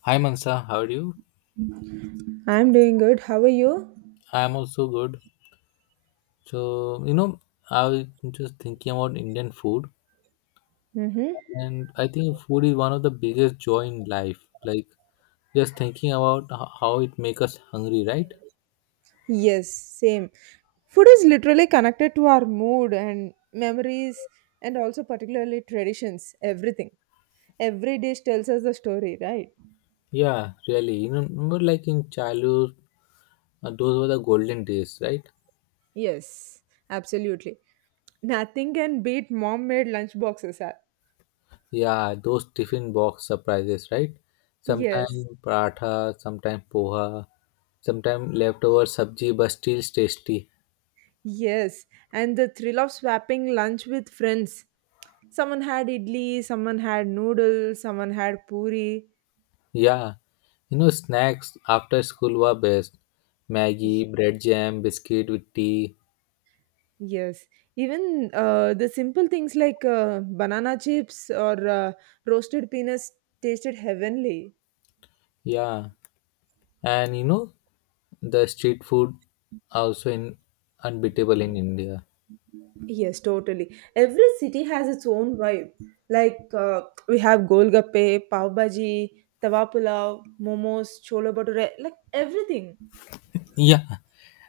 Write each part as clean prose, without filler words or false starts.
Hi Mansa, how are you? I'm doing good. How are you? I am also good. So, I was just thinking about Indian food, Mm-hmm. and I think food is one of the biggest joy in life. Like, just thinking about how it makes us hungry, right? Yes, same. Food is literally connected to our mood and memories, and also particularly traditions, everything. Every dish tells us a story, right? Yeah, really. Remember like in childhood, those were the golden days, right? Yes, absolutely. Nothing can beat mom made lunch boxes. Ah. Yeah, those tiffin box surprises, right? Sometimes Yes, paratha, sometimes poha, sometimes leftover sabji, but still tasty. yes. And the thrill of swapping lunch with friends. Someone had idli, someone had noodles, someone had puri. Yeah, snacks after school were best. Maggie, bread jam, biscuit with tea. Yes, even the simple things like banana chips or roasted peanuts tasted heavenly. Yeah, and the street food also in unbeatable in India. Yes, totally. Every city has its own vibe. Like we have golgappe, pav bhaji, tawa pulao, momos, chola bhature, like everything. Yeah,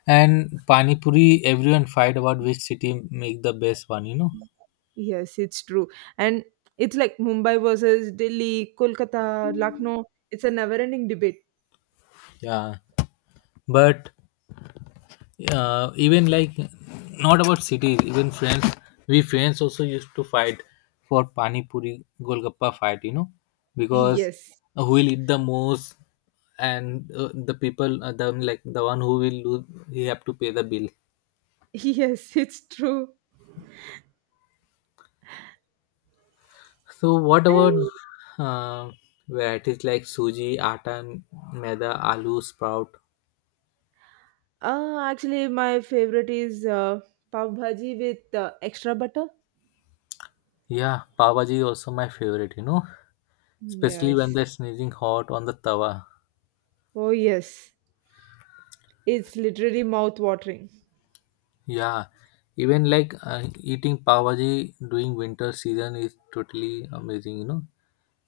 and pani puri. Everyone fight about which city make the best one. You know. Yes, it's true. And it's like Mumbai versus Delhi, Kolkata, Lucknow. It's a never-ending debate. Yeah, but even like not about cities, even friends, we friends also used to fight for pani puri, golgappa fight, you know, because Yes, who will eat the most, and the people, the like the one who will lose, he have to pay the bill. yes, it's true. So what about And uh, varieties like suji atta, maida, aloo sprout? Actually, my favorite is pav bhaji with extra butter. Yeah, pav bhaji is also my favorite, you know, especially when Yes. they're sneezing hot on the tawa. Oh, yes. It's literally mouth watering. Yeah, even like eating pav bhaji during winter season is totally amazing.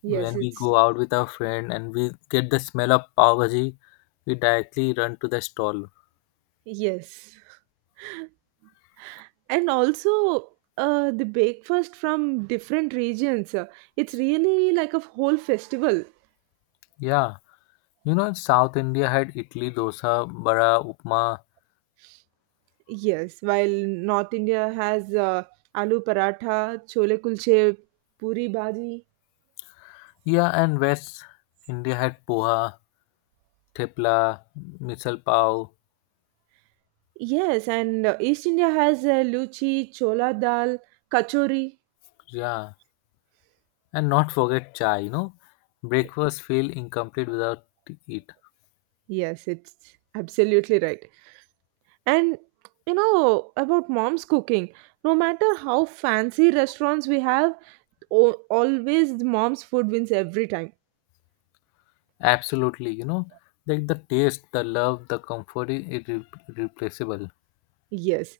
Yes, When we it's go out with our friend and we get the smell of pav bhaji, we directly run to the stall. Yes. And also, the breakfast from different regions. It's really like a whole festival. Yeah, South India had idli, dosa, bara, upma. Yes. While North India has aloo paratha, chole kulche, puri bhaji. Yeah, and West India had poha, thepla, misal pav. Yes, and East India has luchi, chola dal, kachori. Yeah, and not forget chai. Breakfast feel incomplete without it. Yes, it's absolutely right. And you know about mom's cooking, no matter how fancy restaurants we have, always mom's food wins every time. Absolutely, like the taste, the love, the comfort is irreplaceable. Yes.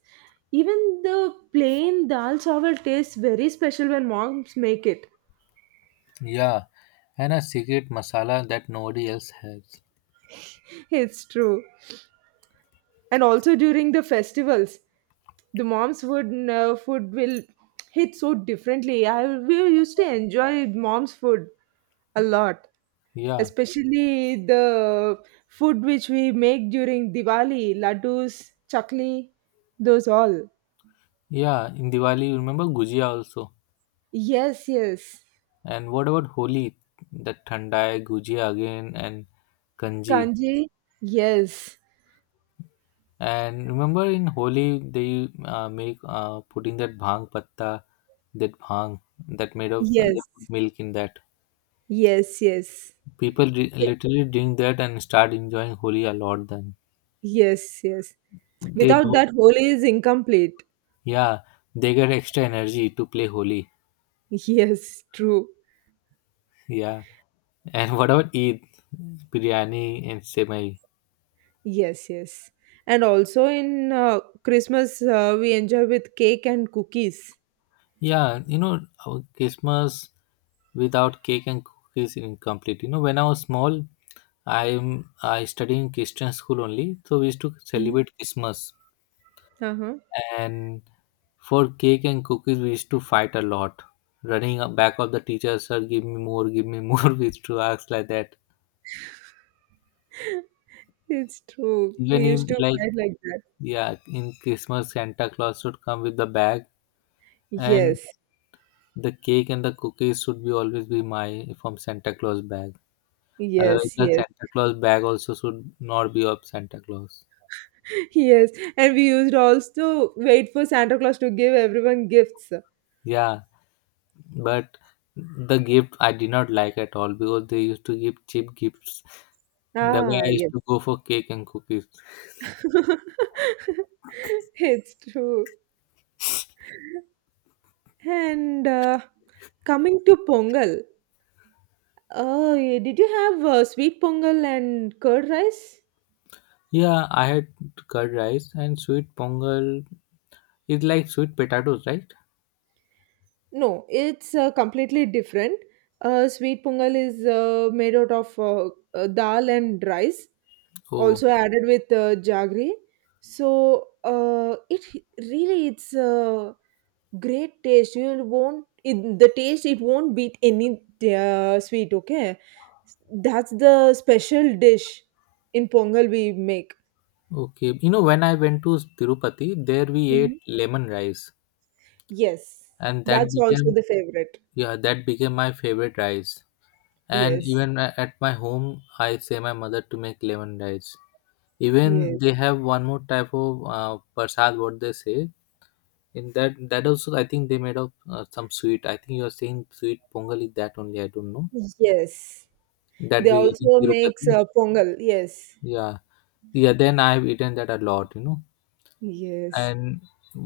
Even the plain dal chawal tastes very special when moms make it. Yeah, and a secret masala that nobody else has. It's true. And also during the festivals, the mom's food will hit so differently. I we used to enjoy mom's food a lot. Yeah, Especially the food which we make during Diwali, laddus, chakli, those all. yeah. In Diwali, you remember gujia also. Yes, yes. And what about Holi? The thandai, gujia again, and kanji. Kanji, yes, And remember in Holi they make, putting that bhang patta, that bhang that made of, they yes, put milk in that. yes, yes, People literally drink that and start enjoying Holi a lot then. yes, yes. They Without do, that, Holi is incomplete. yeah. They get extra energy to play Holi, Yes, true. yeah. And what about Eid, biryani and semai? Yes, yes. And also in Christmas, we enjoy with cake and cookies. Yeah, our Christmas without cake and cookies is incomplete. When I was small, I studied in Christian school only, so we used to Mhm. celebrate Christmas. Uh-huh. And for cake and cookies, we used to fight a lot, running up back of the teacher, sir, give me more, give me more. We used to ask like that. It's true. We Even used in to like, fight like that. yeah, in Christmas, Santa Claus should come with the bag, and Yes, the cake and the cookies should be always be my from Santa Claus bag. Otherwise, yes, the yes. Santa Claus bag also should not be of Santa Claus. Yes, and we used also wait for Santa Claus to give everyone gifts. Yeah, but the gift I did not like at all because they used to give cheap gifts. The way Ah, I used yes. to go for cake and cookies. It's true. And coming to Pongal, did you have sweet Pongal and curd rice? Yeah, I had curd rice and sweet pongal. It's like sweet potatoes, right? No, it's completely different. Sweet Pongal is made out of dal and rice, Oh, also added with jaggery. So it's great taste. You won't it, the taste. It won't beat any sweet. Okay, that's the special dish in Pongal we make. okay. When I went to Tirupati, there we ate Mhm. lemon rice. Yes, And that that's became, also the favorite. yeah, that became my favorite rice, and Yes, even at my home, I say my mother to make lemon rice. Even yes, they have one more type of prasad, what they say, in that, that also I think they made of, some sweet. I think you are saying sweet pongal, is that only, I don't know, yes. that They we get in also makes Tirupati. Pongal. Yes, Yeah, yeah, then I've eaten that a lot, yes. and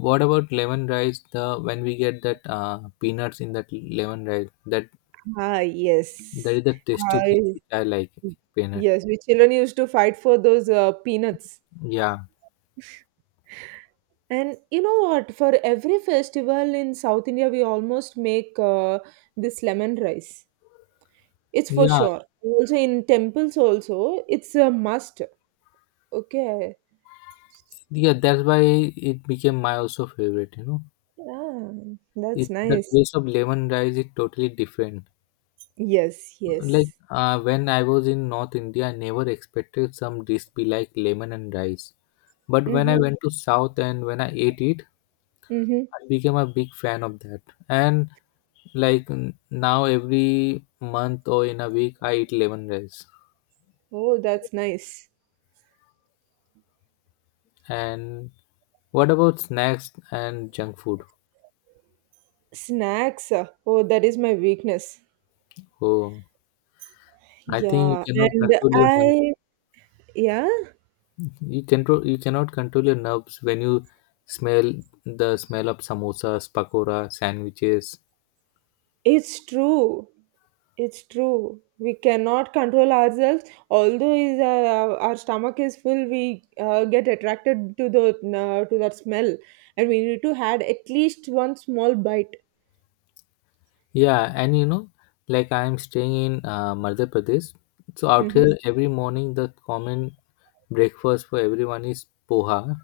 what about lemon rice, the when we get that, peanuts in that lemon rice, that Ah, yes. That. Is the tasty Ah, thing yes. which I like, peanut. Yes, we children used to fight for those peanuts. Yeah, And you know what? For every festival in South India, we almost make this lemon rice. It's for yeah, sure. Also in temples, also it's a must. Okay. yeah. That's why it became my also favorite. Yeah, It that's The nice. taste of lemon rice is totally different. Yes, Like, yes. When I was in North India, I never expected some dish be like lemon and rice. But when I Mm-hmm. went to South and when I ate it, Mm-hmm. I became a big fan of that. And like now every month or in a week, I eat lemon rice. Oh, that's nice. And what about snacks and junk food? Snacks. Oh, that is my weakness. Oh. I think you Yeah, cannot and control your nerve. I. Yeah, You cannot control your nerves when you smell the smell of samosas, pakora, sandwiches. it's true. It's true. We cannot control ourselves. Although is our stomach is full, we get attracted to the to that smell, and we need to had at least one small bite. Yeah, and like I am staying in Madhya Pradesh, so out Mm-hmm. here every morning the common breakfast for everyone is poha.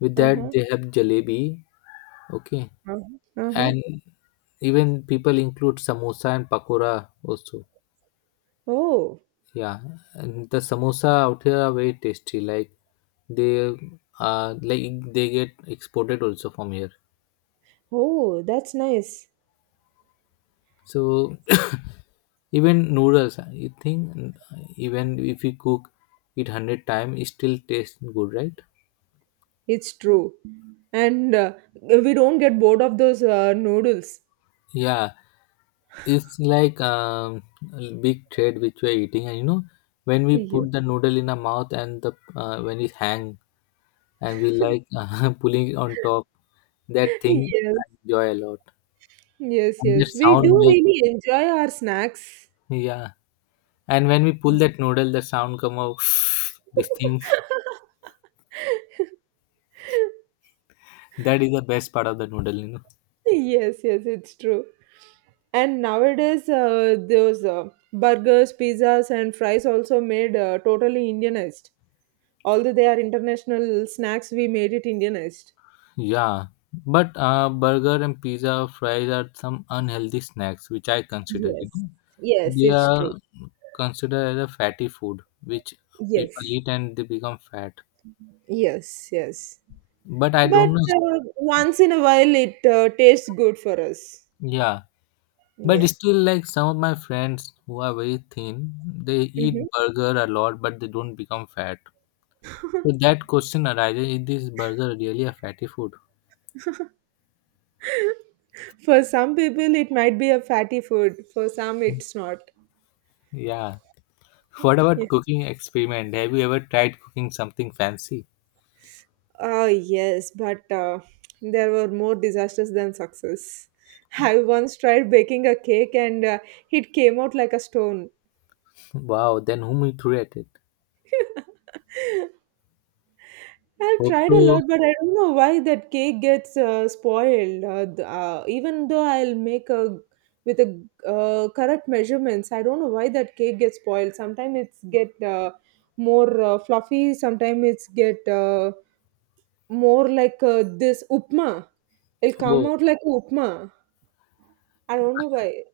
With Uh that huh. they have jalebi, okay, Uh huh. Uh-huh. and even people include samosa and pakora also. Oh, Yeah, and the samosa out here are very tasty. Like they they get exported also from here. oh, that's nice. So even noodles, you think even if you cook it 100 times, it still tastes good, right? It's true, and we don't get bored of those noodles. Yeah, it's like a big thread which we're eating, and when we Yes. put the noodle in our mouth and the when it hang and we like pulling it on top, that thing I enjoy a lot. Yes. Yes. And that Yes. We sound do make, really enjoy our snacks. yeah. And when we pull that noodle, the sound come out. This thing, that is the best part of the noodle, you know. Yes, yes, it's true. And nowadays, those burgers, pizzas, and fries also made totally Indianized. Although they are international snacks, we made it Indianized. Yeah, but burger and pizza, fries are some unhealthy snacks which I consider. Yes, yes, They it's true. are considered as a fatty food which people Yes, eat and they become fat. yes, yes. But I But don't know. Once in a while, it tastes good for us. Yeah, but Yeah. still, like some of my friends who are very thin, they eat Mhm. burger a lot, but they don't become fat. So that question arises, is this burger really a fatty food? For some people, it might be a fatty food. For some, it's not. Yeah. What about cooking experiment? Have you ever tried cooking something fancy? Ah, yes, but there were more disasters than success. I once tried baking a cake and it came out like a stone. Wow, then whom you threw at it? I've tried a Also, lot, but I don't know why that cake gets spoiled. Even though I'll make a with the correct measurements, I don't know why that cake gets spoiled. Sometimes it's get more fluffy. Sometimes it's get more like this upma. It'll come oh, out like upma. I don't know why.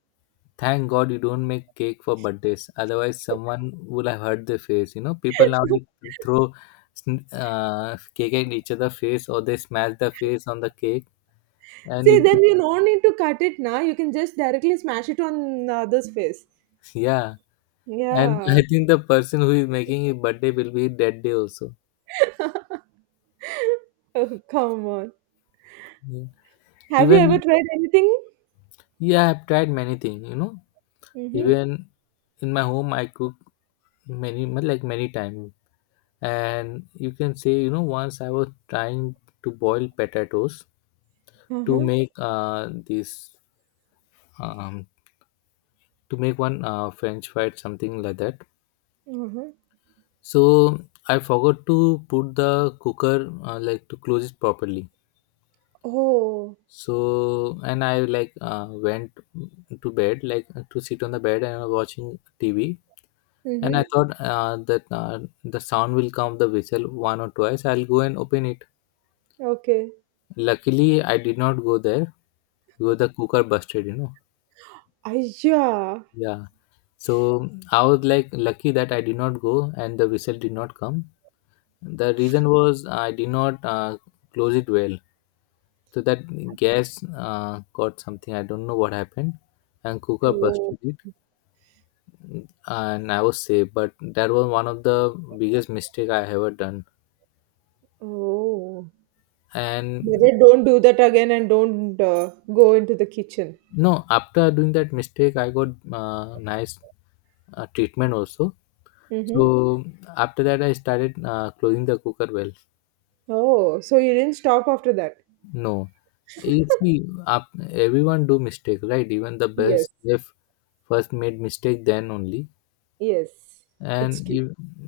thank God you don't make cake for birthdays. Otherwise, someone would have hurt their face. People now they throw cake at each other face, or they smash the face on the cake. And See, it, then you no need to cut it now. You can just directly smash it on the other's face. yeah, and Yeah. I think the person who is making a birthday will be dead day also. Oh, come on. Yeah. Have you ever Even, tried anything? yeah, I've tried many things, you know. Mm-hmm. Even in my home, I cook many times. And you can say, once I was trying to boil potatoes to Uh-huh. make uh, this, um, to make one French fry, something like that. Uh-huh. So I forgot to put the cooker, like to close it properly. Oh. So, and I like went to bed, like to sit on the bed and watching TV. And I Mm-hmm. thought that the sound will come of the whistle one or twice. I'll go and open it. Okay. Luckily, I did not go there because the cooker busted. Aiyah. Yeah. So I was like lucky that I did not go and the whistle did not come. The reason was I did not, close it well. So that gas, got something. I don't know what happened. And cooker Oh. busted it and I was safe. But that was one of the biggest mistake I ever done. Oh. And Better don't do that again and don't go into the kitchen. no, after doing that mistake, I got nice, treatment also. Mm-hmm. So after that, I started closing the cooker well. Oh, so you didn't stop after that? No, you see, up, everyone do mistake, right? Even the Yes. best chef first made mistake, then only. Yes, And it's true. if,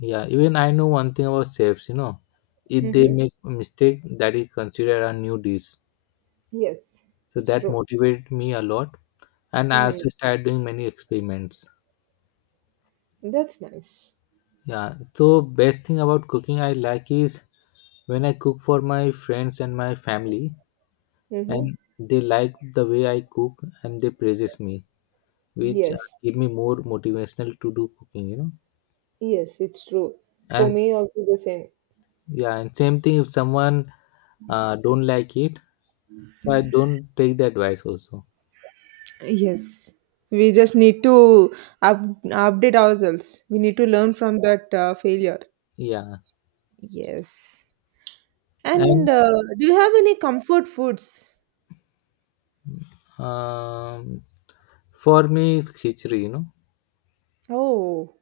yeah, even I know one thing about chefs. If they Mm-hmm. make a mistake, that is considered a new dish. Yes, So it's that true. motivated me a lot, and I Mm-hmm. also started doing many experiments. That's nice. Yeah, so best thing about cooking I like is when I cook for my friends and my family, Mm-hmm. and they like the way I cook and they praises me, which Yes, give me more motivational to do cooking. Yes, it's true. For And me, also the same. yeah, and same thing if someone don't like it, so I don't take the advice also. Yes, we just need to up update ourselves. We need to learn from that failure. Yeah, Yes. and And do you have any comfort foods? um, for me it's khichdi. Oh.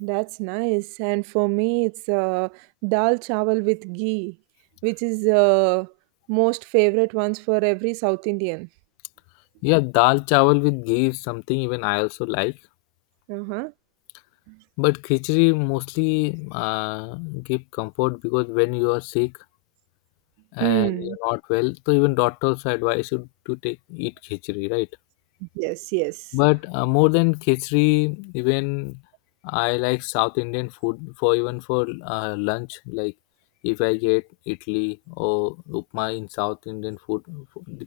That's nice. And for me, it's dal chawal with ghee, which is most favorite ones for every South Indian. Yeah, dal chawal with ghee is something even I also like. Uh-huh. But khichdi mostly, give comfort because when you are sick and Mm. you're not well, so even doctors advise you to take eat khichdi, right? Yes, yes. But more than khichdi, even I like South Indian food for even for lunch. Like if I get idli or upma in South Indian food,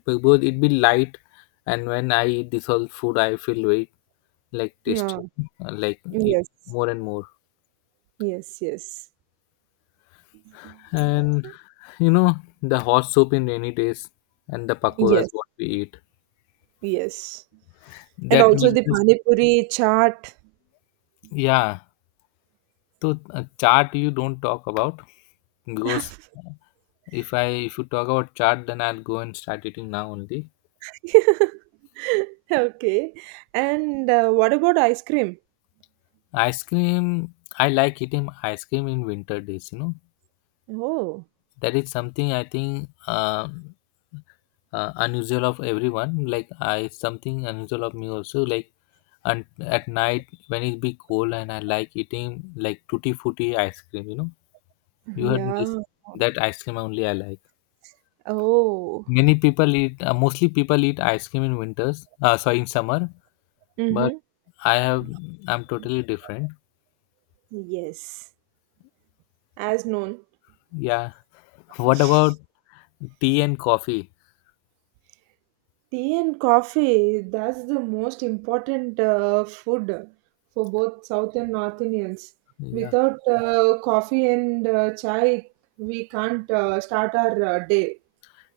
because it be light, and when I eat this all food, I feel very like Yeah. tasty, like eat Yes. more and more. Yes, yes. And you know, the hot soup in rainy days and the pakoras Yes. what we eat, Yes. And that also makes the us panipuri chaat. yeah. So chart you don't talk about, because if you talk about chart, then I'll go and start eating now only. Okay. And what about ice cream? Ice cream, I like eating ice cream in winter days, you know. Oh, That is something I think unusual of everyone, like I something unusual of me also, like. And at night when it be cold, and I like eating like tutti frutti ice cream, you know. You heard this? yeah. That ice cream only I like. Oh. Many people eat mostly people eat ice cream in winters, sorry, in summer. But Mm-hmm. i have I'm totally different, Yes. As known. yeah. What about tea and coffee? Tea and coffee, that's the most important food for both South and North Indians. Yeah, Without coffee and chai, we can't start our day.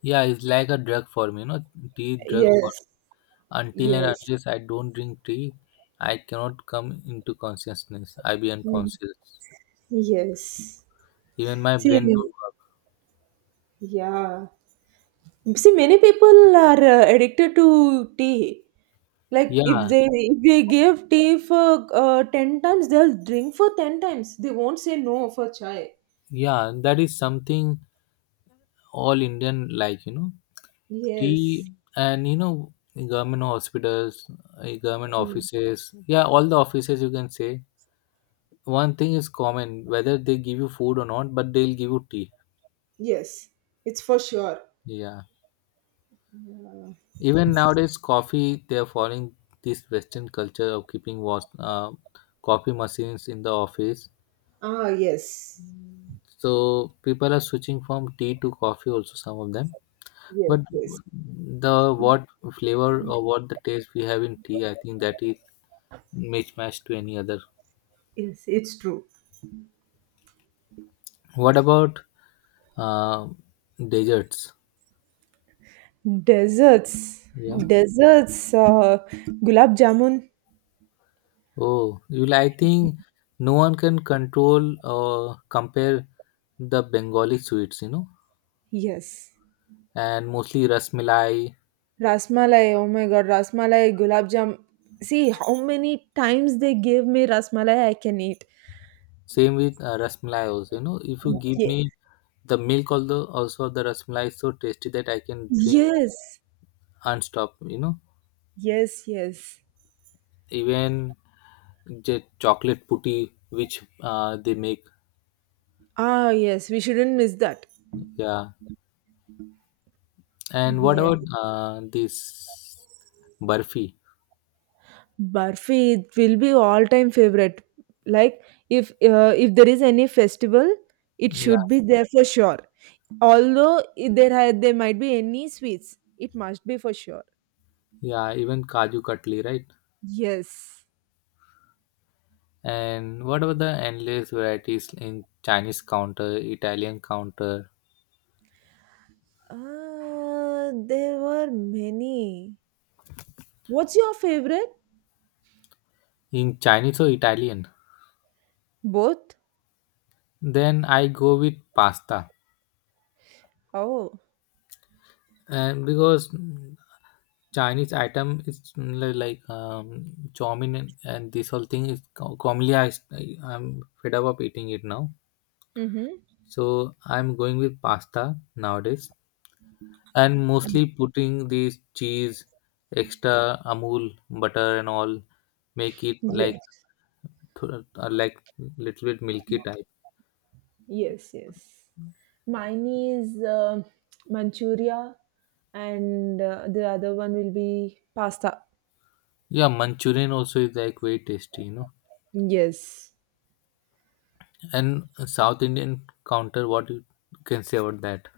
yeah, it's like a drug for me, you know. Tea drug for, Yes, until and yes, unless I don't drink tea, I cannot come into consciousness, I be Mm. unconscious. yes. Even my brain don't See, work, yeah. See, many people are addicted to tea. Like if yeah. they if they give tea for 10 times, they'll drink for 10 times. They won't say no for chai. Yeah, that is something all Indian like, you know, Yes. tea. And you know, government hospitals, government Mm. offices, yeah, all the offices you can say. One thing is common, whether they give you food or not, but they'll give you tea. Yes, it's for sure. Yeah. Uh, Even nowadays, coffee, they are following this Western culture of keeping was coffee machines in the office. yes, So people are switching from tea to coffee also, some of them. yes, But yes, the what flavor or what the taste we have in tea, I think that is mismatched to any other. yes. It's true. What about uh, desserts? Desserts, Yeah. desserts, gulab jamun. Oh, you like- I think no one can control or compare the Bengali sweets, you know, Yes. and mostly rasmalai. Rasmalai, oh my god, rasmalai, gulab jam. See how many times they gave me rasmalai I can eat. Same with rasmalai also, you know. If you give Ye- me the milk, although also the rasmalai is so tasty that I can drink yes. unstop, you know. Yes, yes. Even the chocolate putty which they make, Ah, yes, we shouldn't miss that. yeah. And what Yes. about this burfi? Barfi it will be all time favorite. Like if there is any festival, it Yeah, should be there for sure. Although there might be any sweets, it must be for sure. yeah, even kaju katli, right? Yes. And what about the endless varieties in Chinese counter, Italian counter? There were many. What's your favorite? In Chinese or Italian, Both. then I go with pasta. Oh. And because Chinese item is like chow mein, and this whole thing is commonly I'm fed up of eating it now. Mm-hmm. So I'm going with pasta nowadays and mostly putting this cheese, extra Amul butter and all, make it like Yes. Like little bit milky type. Yes. Yes. Mine is Manchuria, and the other one will be pasta. Yeah, Manchurian also is like very tasty, you know. Yes. And South Indian counter, what you can say about that?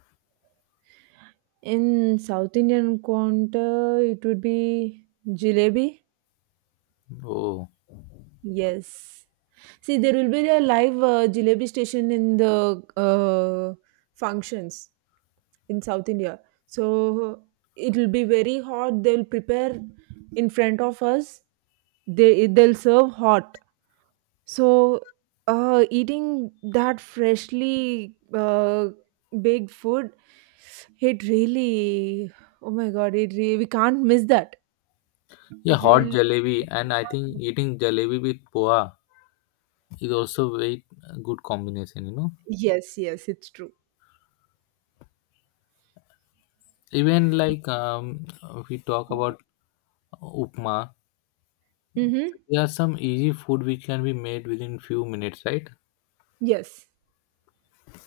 In South Indian counter, it would be jalebi. Oh, Yes. See, there will be a live jalebi station in the functions in South India. So it will be very hot. They'll prepare in front of us. They'll serve hot. So eating that freshly baked food, it really. Oh my God! We can't miss that. yeah, It hot really jalebi, and I think eating jalebi with poha is also very good combination, you know. yes, yes, it's true. Even like if we talk about upma, Mm-hmm. there are some easy food which can be made within few minutes, right? Yes,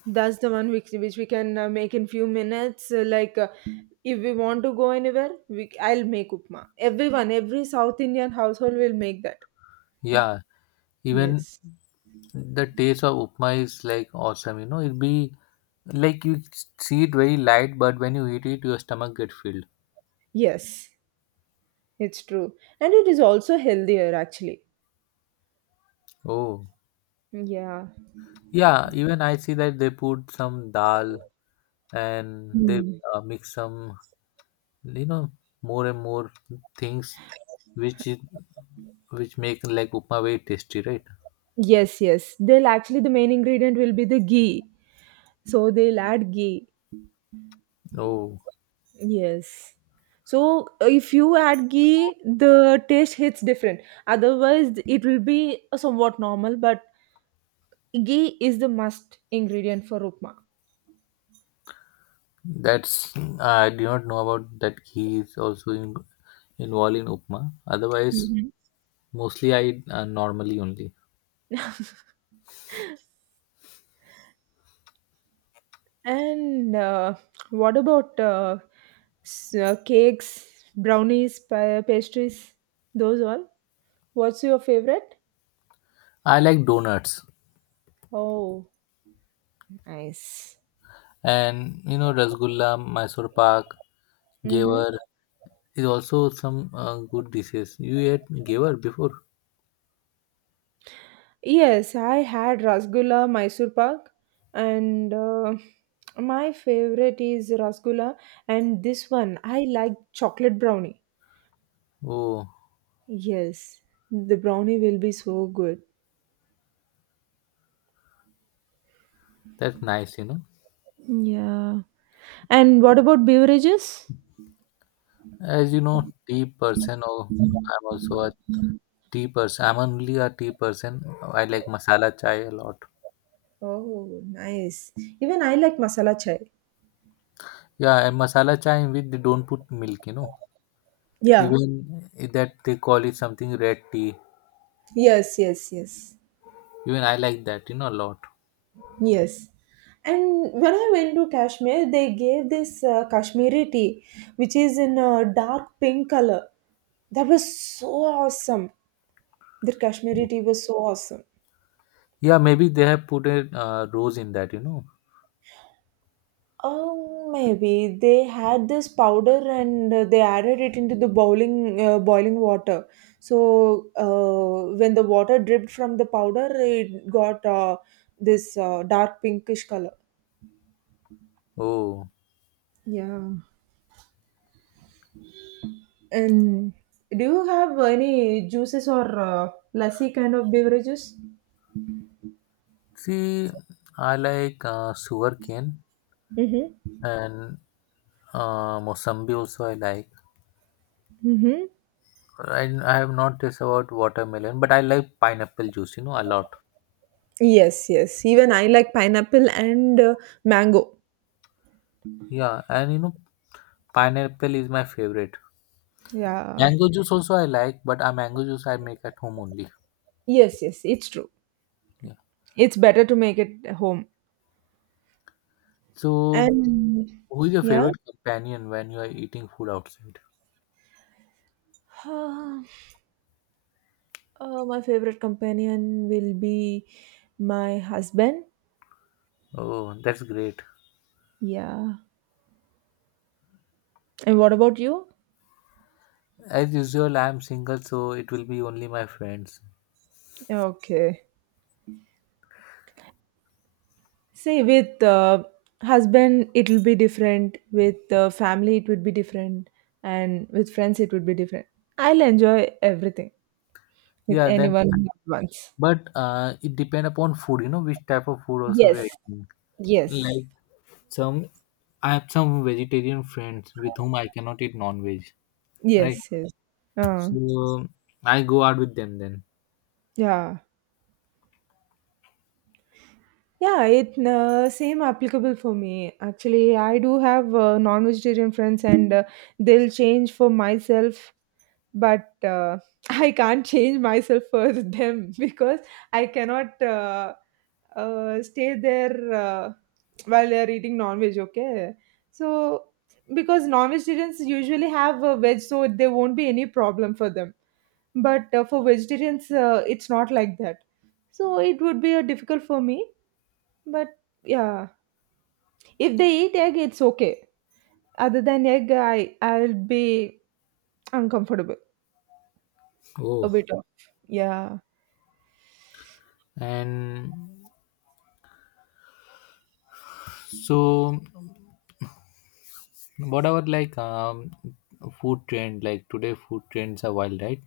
that's the one which we can make in few minutes. Like, if we want to go anywhere, I'll make upma. Every South Indian household will make that. Yeah, even Yes, the taste of upma is like awesome. You know, it be like you see it very light, but when you eat it, your stomach get filled. yes, it's true, and it is also healthier actually. Oh, Yeah. yeah. Even I see that they put some dal and they Mm. Mix some, you know, more and more things which is, which make like upma very tasty, right? Yes, yes. The main ingredient will be the ghee, so they'll add ghee. Oh, Yes. So if you add ghee, the taste hits different. Otherwise, it will be somewhat normal, but ghee is the must ingredient for upma. that's, I do not know about that, ghee is also in, involved in upma. Otherwise, Hmm. mostly I normally only. And what about cakes, brownies, pastries? Those all? What's your favorite? I like donuts, Oh, nice. and you know, rasgulla, Mysore pak, gaver is also some good dishes. You ate gaver before? Yes, I had Rasgulla Mysore Pak and my favorite is Rasgulla and this one I like chocolate brownie. Oh, Yes, the brownie will be so good. that's nice. You know, Yeah. And what about beverages? as you know, tea person. Oh, I'm also a tea person. I'm only a tea person. I like masala chai a lot. Oh, nice. Even I like masala chai. Yeah, and masala chai in which they don't put milk. You know, Yeah. even that they call it something red tea. Yes, yes, yes. Even I like that. You know, a lot. Yes. And when I went to Kashmir, they gave this Kashmiri tea, which is in a dark pink color. That was so awesome. The Kashmiri tea was so awesome. Yeah, maybe they have put a rose in that, you know. Oh, maybe they had this powder and they added it into the boiling water. So when the water dripped from the powder, it got this dark pinkish color. Oh, Yeah. And do you have any juices or lassi kind of beverages? see, I like sugarcane Mm-hmm. and mosambi also I like. Mm-hmm. I have not taste about watermelon, but I like pineapple juice, you know, a lot. Yes, yes. Even I like pineapple and mango. Yeah, and you know, pineapple is my favorite. Yeah. Mango juice also I like, but mango juice I make at home only. Yes, yes, it's true. Yeah. It's better to make it at home. So, And who is your yeah. favorite companion when you are eating food outside? My favorite companion will be my husband. Oh, that's great. Yeah. And what about you? As usual, I am single, so it will be only my friends. Okay. Say with husband it'll be different, with family it would be different, and with friends it would be different. I'll enjoy everything with Yeah, then. anyone at once. But it depend upon food, you know, which type of food also we Yes, are eating. yes, Like some, I have some vegetarian friends with whom I cannot eat non-veg, right? yes, yes. Uh, So I go out with them then. yeah, yeah. It same applicable for me. Actually, I do have non-vegetarian friends, and they'll change for myself. But, I can't change myself for them because I cannot, stay there, while they are eating non-veg, okay? So, because non-vegetarians usually have a veg, so there won't be any problem for them. But for vegetarians, it's not like that. So it would be difficult for me. But yeah, if they eat egg, it's okay. Other than egg, I'll be uncomfortable a Oh, bit of yeah. and so what about like food trend? Like today, food trends are wild, right?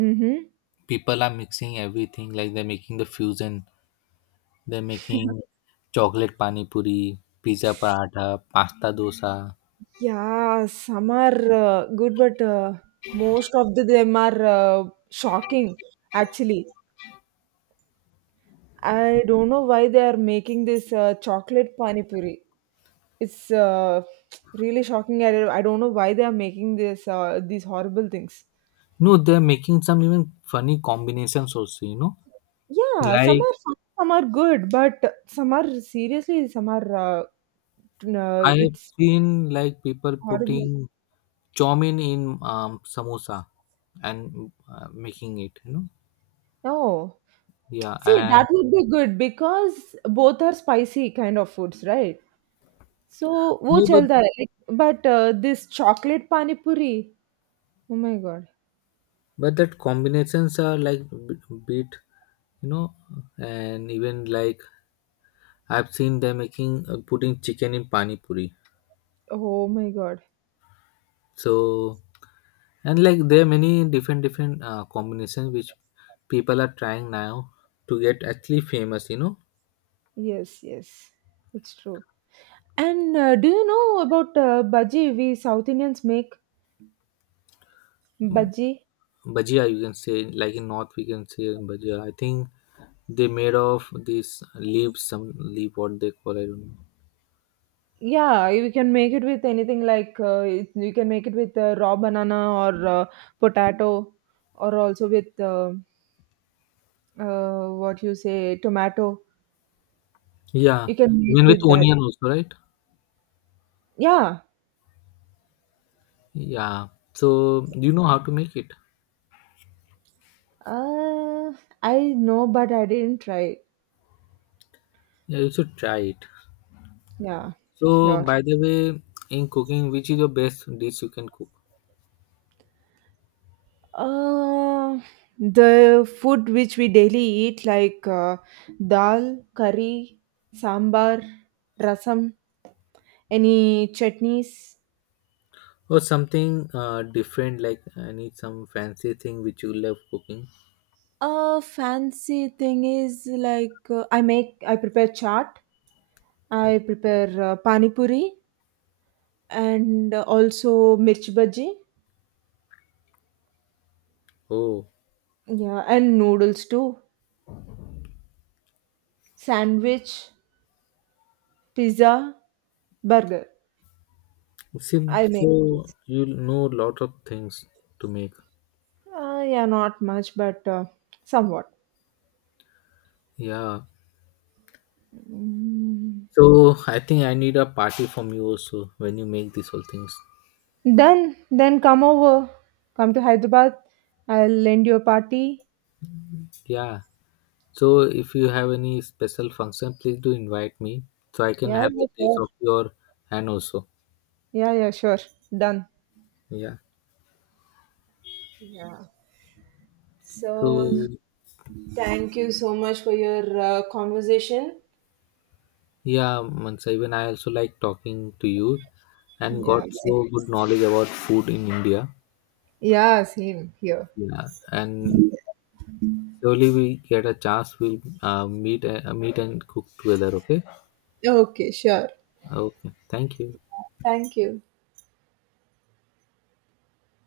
Mm-hmm. People are mixing everything. Like they're making the fusion. They're making chocolate pani puri, pizza paratha, pasta dosa. Yeah, some are good, but most of them are shocking. Actually, I don't know why they are making this chocolate pani puri. It's really shocking. I don't know why they are making this these horrible things. No, they're making some even funny combinations also, you know. Yeah, some Like are fun, some are good, but some are seriously, some are no, I have it's seen like people putting horrible. chow mein in samosa and making it, you know. No, Yeah, see, that and would be good because both are spicy kind of foods, right? सो वो no, चलता है like but this chocolate pani puri oh my God. but that combinations are like bit, you know, and even like I've seen they're making putting chicken in pani puri. Oh my God. So and like there are many different different combinations which people are trying now to get actually famous, you know. Yes, yes. It's true. And do you know about bhaji? We South Indians make bhaji. Bhajia, you can say like in north we can say bhajia, I think. They made of these leaves, some leaf what they call, I don't Yeah, you can make it with anything like you can make it with raw banana or potato or also with what you say, tomato. know, yeah. You can make Even with with that. onion also, right? Yeah. Yeah, so you know how to make it? Uh, I know, but I didn't try. Yeah, you should try it. Yeah, So sure. by the way, in cooking which is your best dish you can cook? Uh, the food which we daily eat, like dal, curry, sambar, rasam, any chutneys. Or something different, like I need some fancy thing which you love cooking. A fancy thing is like I prepare chaat, I prepare pani puri, and also mirchi bhaji. Oh, Yeah, and noodles too. Sandwich, pizza, burger. seems I make. so, you know, lot of things to make, Yeah, not much, but somewhat. yeah. Mm. So I think I need a party from you also when you make these whole things. Then, come to Hyderabad. I'll lend you a party. Yeah. So if you have any special function, please do invite me so I can Yeah, have yeah, the taste sure. of your hand also. Yeah, yeah, sure. Done. Yeah. Yeah. So, So thank you so much for your conversation. yeah, Mansa, even I also like talking to you and got Yeah, same. so good knowledge about food in India. Yeah, same here. Yeah. And surely we get a chance, we'll meet, meet and cook together. Okay. Okay, sure. Okay. Thank you. Thank you.